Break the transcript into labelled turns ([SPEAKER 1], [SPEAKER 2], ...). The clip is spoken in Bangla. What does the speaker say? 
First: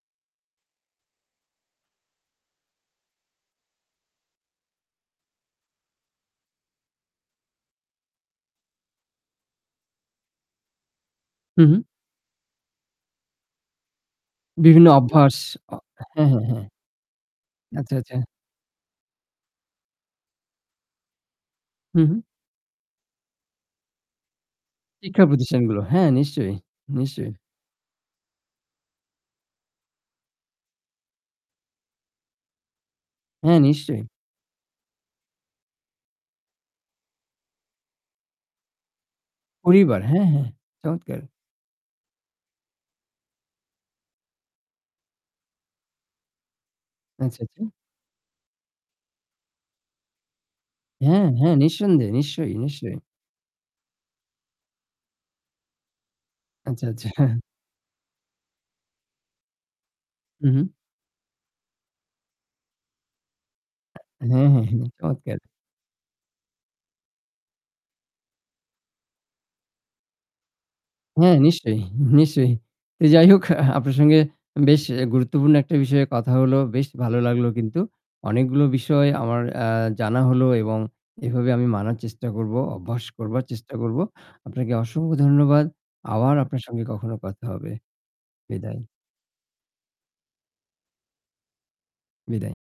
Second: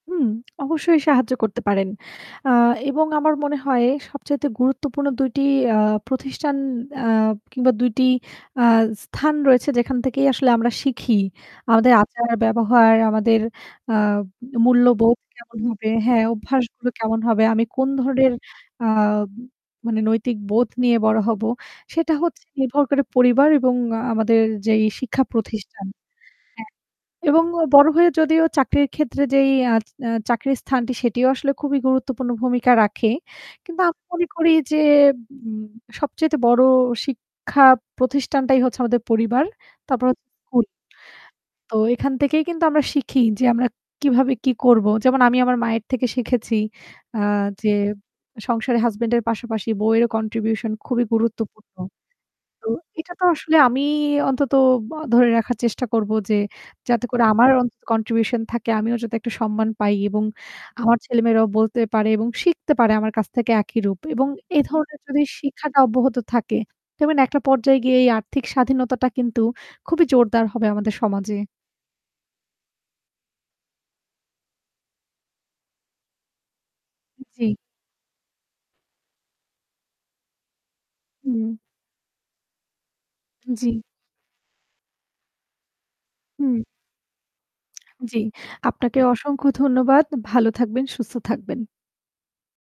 [SPEAKER 1] হুম, অবশ্যই সাহায্য করতে পারেন আ এবং আমার মনে হয় সবচাইতে গুরুত্বপূর্ণ ২ টি আ প্রতিষ্ঠান আ কিংবা ২ টি আ স্থান রয়েছে যেখান থেকেই আসলে আমরা শিখি।
[SPEAKER 2] হু, হু।
[SPEAKER 1] আমাদের আচার, ব্যবহার আমাদের আ
[SPEAKER 2] বিভিন্ন
[SPEAKER 1] মূল্যবোধ
[SPEAKER 2] অভ্যাস
[SPEAKER 1] কেমন
[SPEAKER 2] অ
[SPEAKER 1] হবে, হ্যাঁ,
[SPEAKER 2] হ্যাঁ, হ্যাঁ, হ্যাঁ।
[SPEAKER 1] অভ্যাসগুলো কেমন হবে আমি কোন
[SPEAKER 2] আচ্ছা, আচ্ছা।
[SPEAKER 1] ধরনের আ মানে নৈতিক বোধ নিয়ে বড়ো হবো
[SPEAKER 2] হুম,
[SPEAKER 1] সেটা
[SPEAKER 2] হুম।
[SPEAKER 1] হচ্ছে নির্ভর করে পরিবার এবং আ আমাদের যেই
[SPEAKER 2] শিক্ষা
[SPEAKER 1] শিক্ষা
[SPEAKER 2] প্রতিষ্ঠানগুলো।
[SPEAKER 1] প্রতিষ্ঠান
[SPEAKER 2] হ্যাঁ নিশ্চয়ই,
[SPEAKER 1] হ্যাঁ,
[SPEAKER 2] নিশ্চয়ই।
[SPEAKER 1] এবং অ বড় হয়ে যদিও চাকরির ক্ষেত্রে যেই আ আ চাকরির স্থানটি সেটিও আসলে খুবই গুরুত্বপূর্ণ ভূমিকা রাখে।
[SPEAKER 2] হ্যাঁ
[SPEAKER 1] কিন্তু আমি
[SPEAKER 2] নিশ্চয়ই।
[SPEAKER 1] মনে করি যে ম সবচাইতে বড় শিক্ষা প্রতিষ্ঠানটাই হচ্ছে আমাদের পরিবার।
[SPEAKER 2] পরিবার
[SPEAKER 1] তারপর
[SPEAKER 2] হ্যাঁ,
[SPEAKER 1] হচ্ছে
[SPEAKER 2] হ্যাঁ।
[SPEAKER 1] স্কুল।
[SPEAKER 2] চমৎকার!
[SPEAKER 1] তো এখান থেকেই কিন্তু আমরা শিখি যে আমরা কিভাবে কি করবো। যেমন আমি আমার মায়ের থেকে শিখেছি। আ
[SPEAKER 2] আচ্ছা, আচ্ছা।
[SPEAKER 1] যে সংসারে হাসব্যান্ড এর পাশাপাশি বউয়েরও কন্ট্রিবিউশন খুবই
[SPEAKER 2] হ্যাঁ, হ্যাঁ
[SPEAKER 1] গুরুত্বপূর্ণ।
[SPEAKER 2] নিঃসন্দেহে নিশ্চয়ই,
[SPEAKER 1] তো
[SPEAKER 2] নিশ্চয়ই।
[SPEAKER 1] এটা তো আসলে আমি অন্তত ব ধরে রাখার চেষ্টা করব যে
[SPEAKER 2] আচ্ছা,
[SPEAKER 1] যাতে করে
[SPEAKER 2] আচ্ছা।
[SPEAKER 1] আমার অন্তত কন্ট্রিবিউশন থাকে, আমিও যাতে একটা সম্মান পাই এবং
[SPEAKER 2] হু, হু।
[SPEAKER 1] আমার ছেলে-মেয়েরাও বলতে পারে এবং শিখতে পারে আমার কাছ থেকে একই রূপ।
[SPEAKER 2] আ
[SPEAKER 1] এবং
[SPEAKER 2] হ্যাঁ,
[SPEAKER 1] এ
[SPEAKER 2] হ্যাঁ,
[SPEAKER 1] ধরনের যদি
[SPEAKER 2] চমৎকার!
[SPEAKER 1] শিক্ষাটা অব্যাহত থাকে। তবে না একটা পর্যায়ে গিয়ে এই আর্থিক স্বাধীনতাটা কিন্তু খুবই জোরদার হবে আমাদের সমাজে।
[SPEAKER 2] হ্যাঁ নিশ্চয়ই, নিশ্চয়ই। তো যাই হোক আ আপনার সঙ্গে বেশ এ গুরুত্বপূর্ণ একটা বিষয়ে কথা হল। বেশ ভালো লাগলো
[SPEAKER 1] জ্বী।
[SPEAKER 2] কিন্তু। অনেকগুলো বিষয় আমার আ জানা হলো এবং এভাবে
[SPEAKER 1] হুম।
[SPEAKER 2] আমি মানার চেষ্টা করব। অভ্যাস করবার চেষ্টা
[SPEAKER 1] জ্বি।
[SPEAKER 2] করব। আপনাকে অসংখ্য ধন্যবাদ। আবার আপনার
[SPEAKER 1] হু।
[SPEAKER 2] সঙ্গে কখনো কথা হবে।
[SPEAKER 1] জ্বি,
[SPEAKER 2] বিদায়।
[SPEAKER 1] আপনাকে অসংখ্য ধন্যবাদ। ভালো থাকবেন, সুস্থ থাকবেন।
[SPEAKER 2] বিদায়।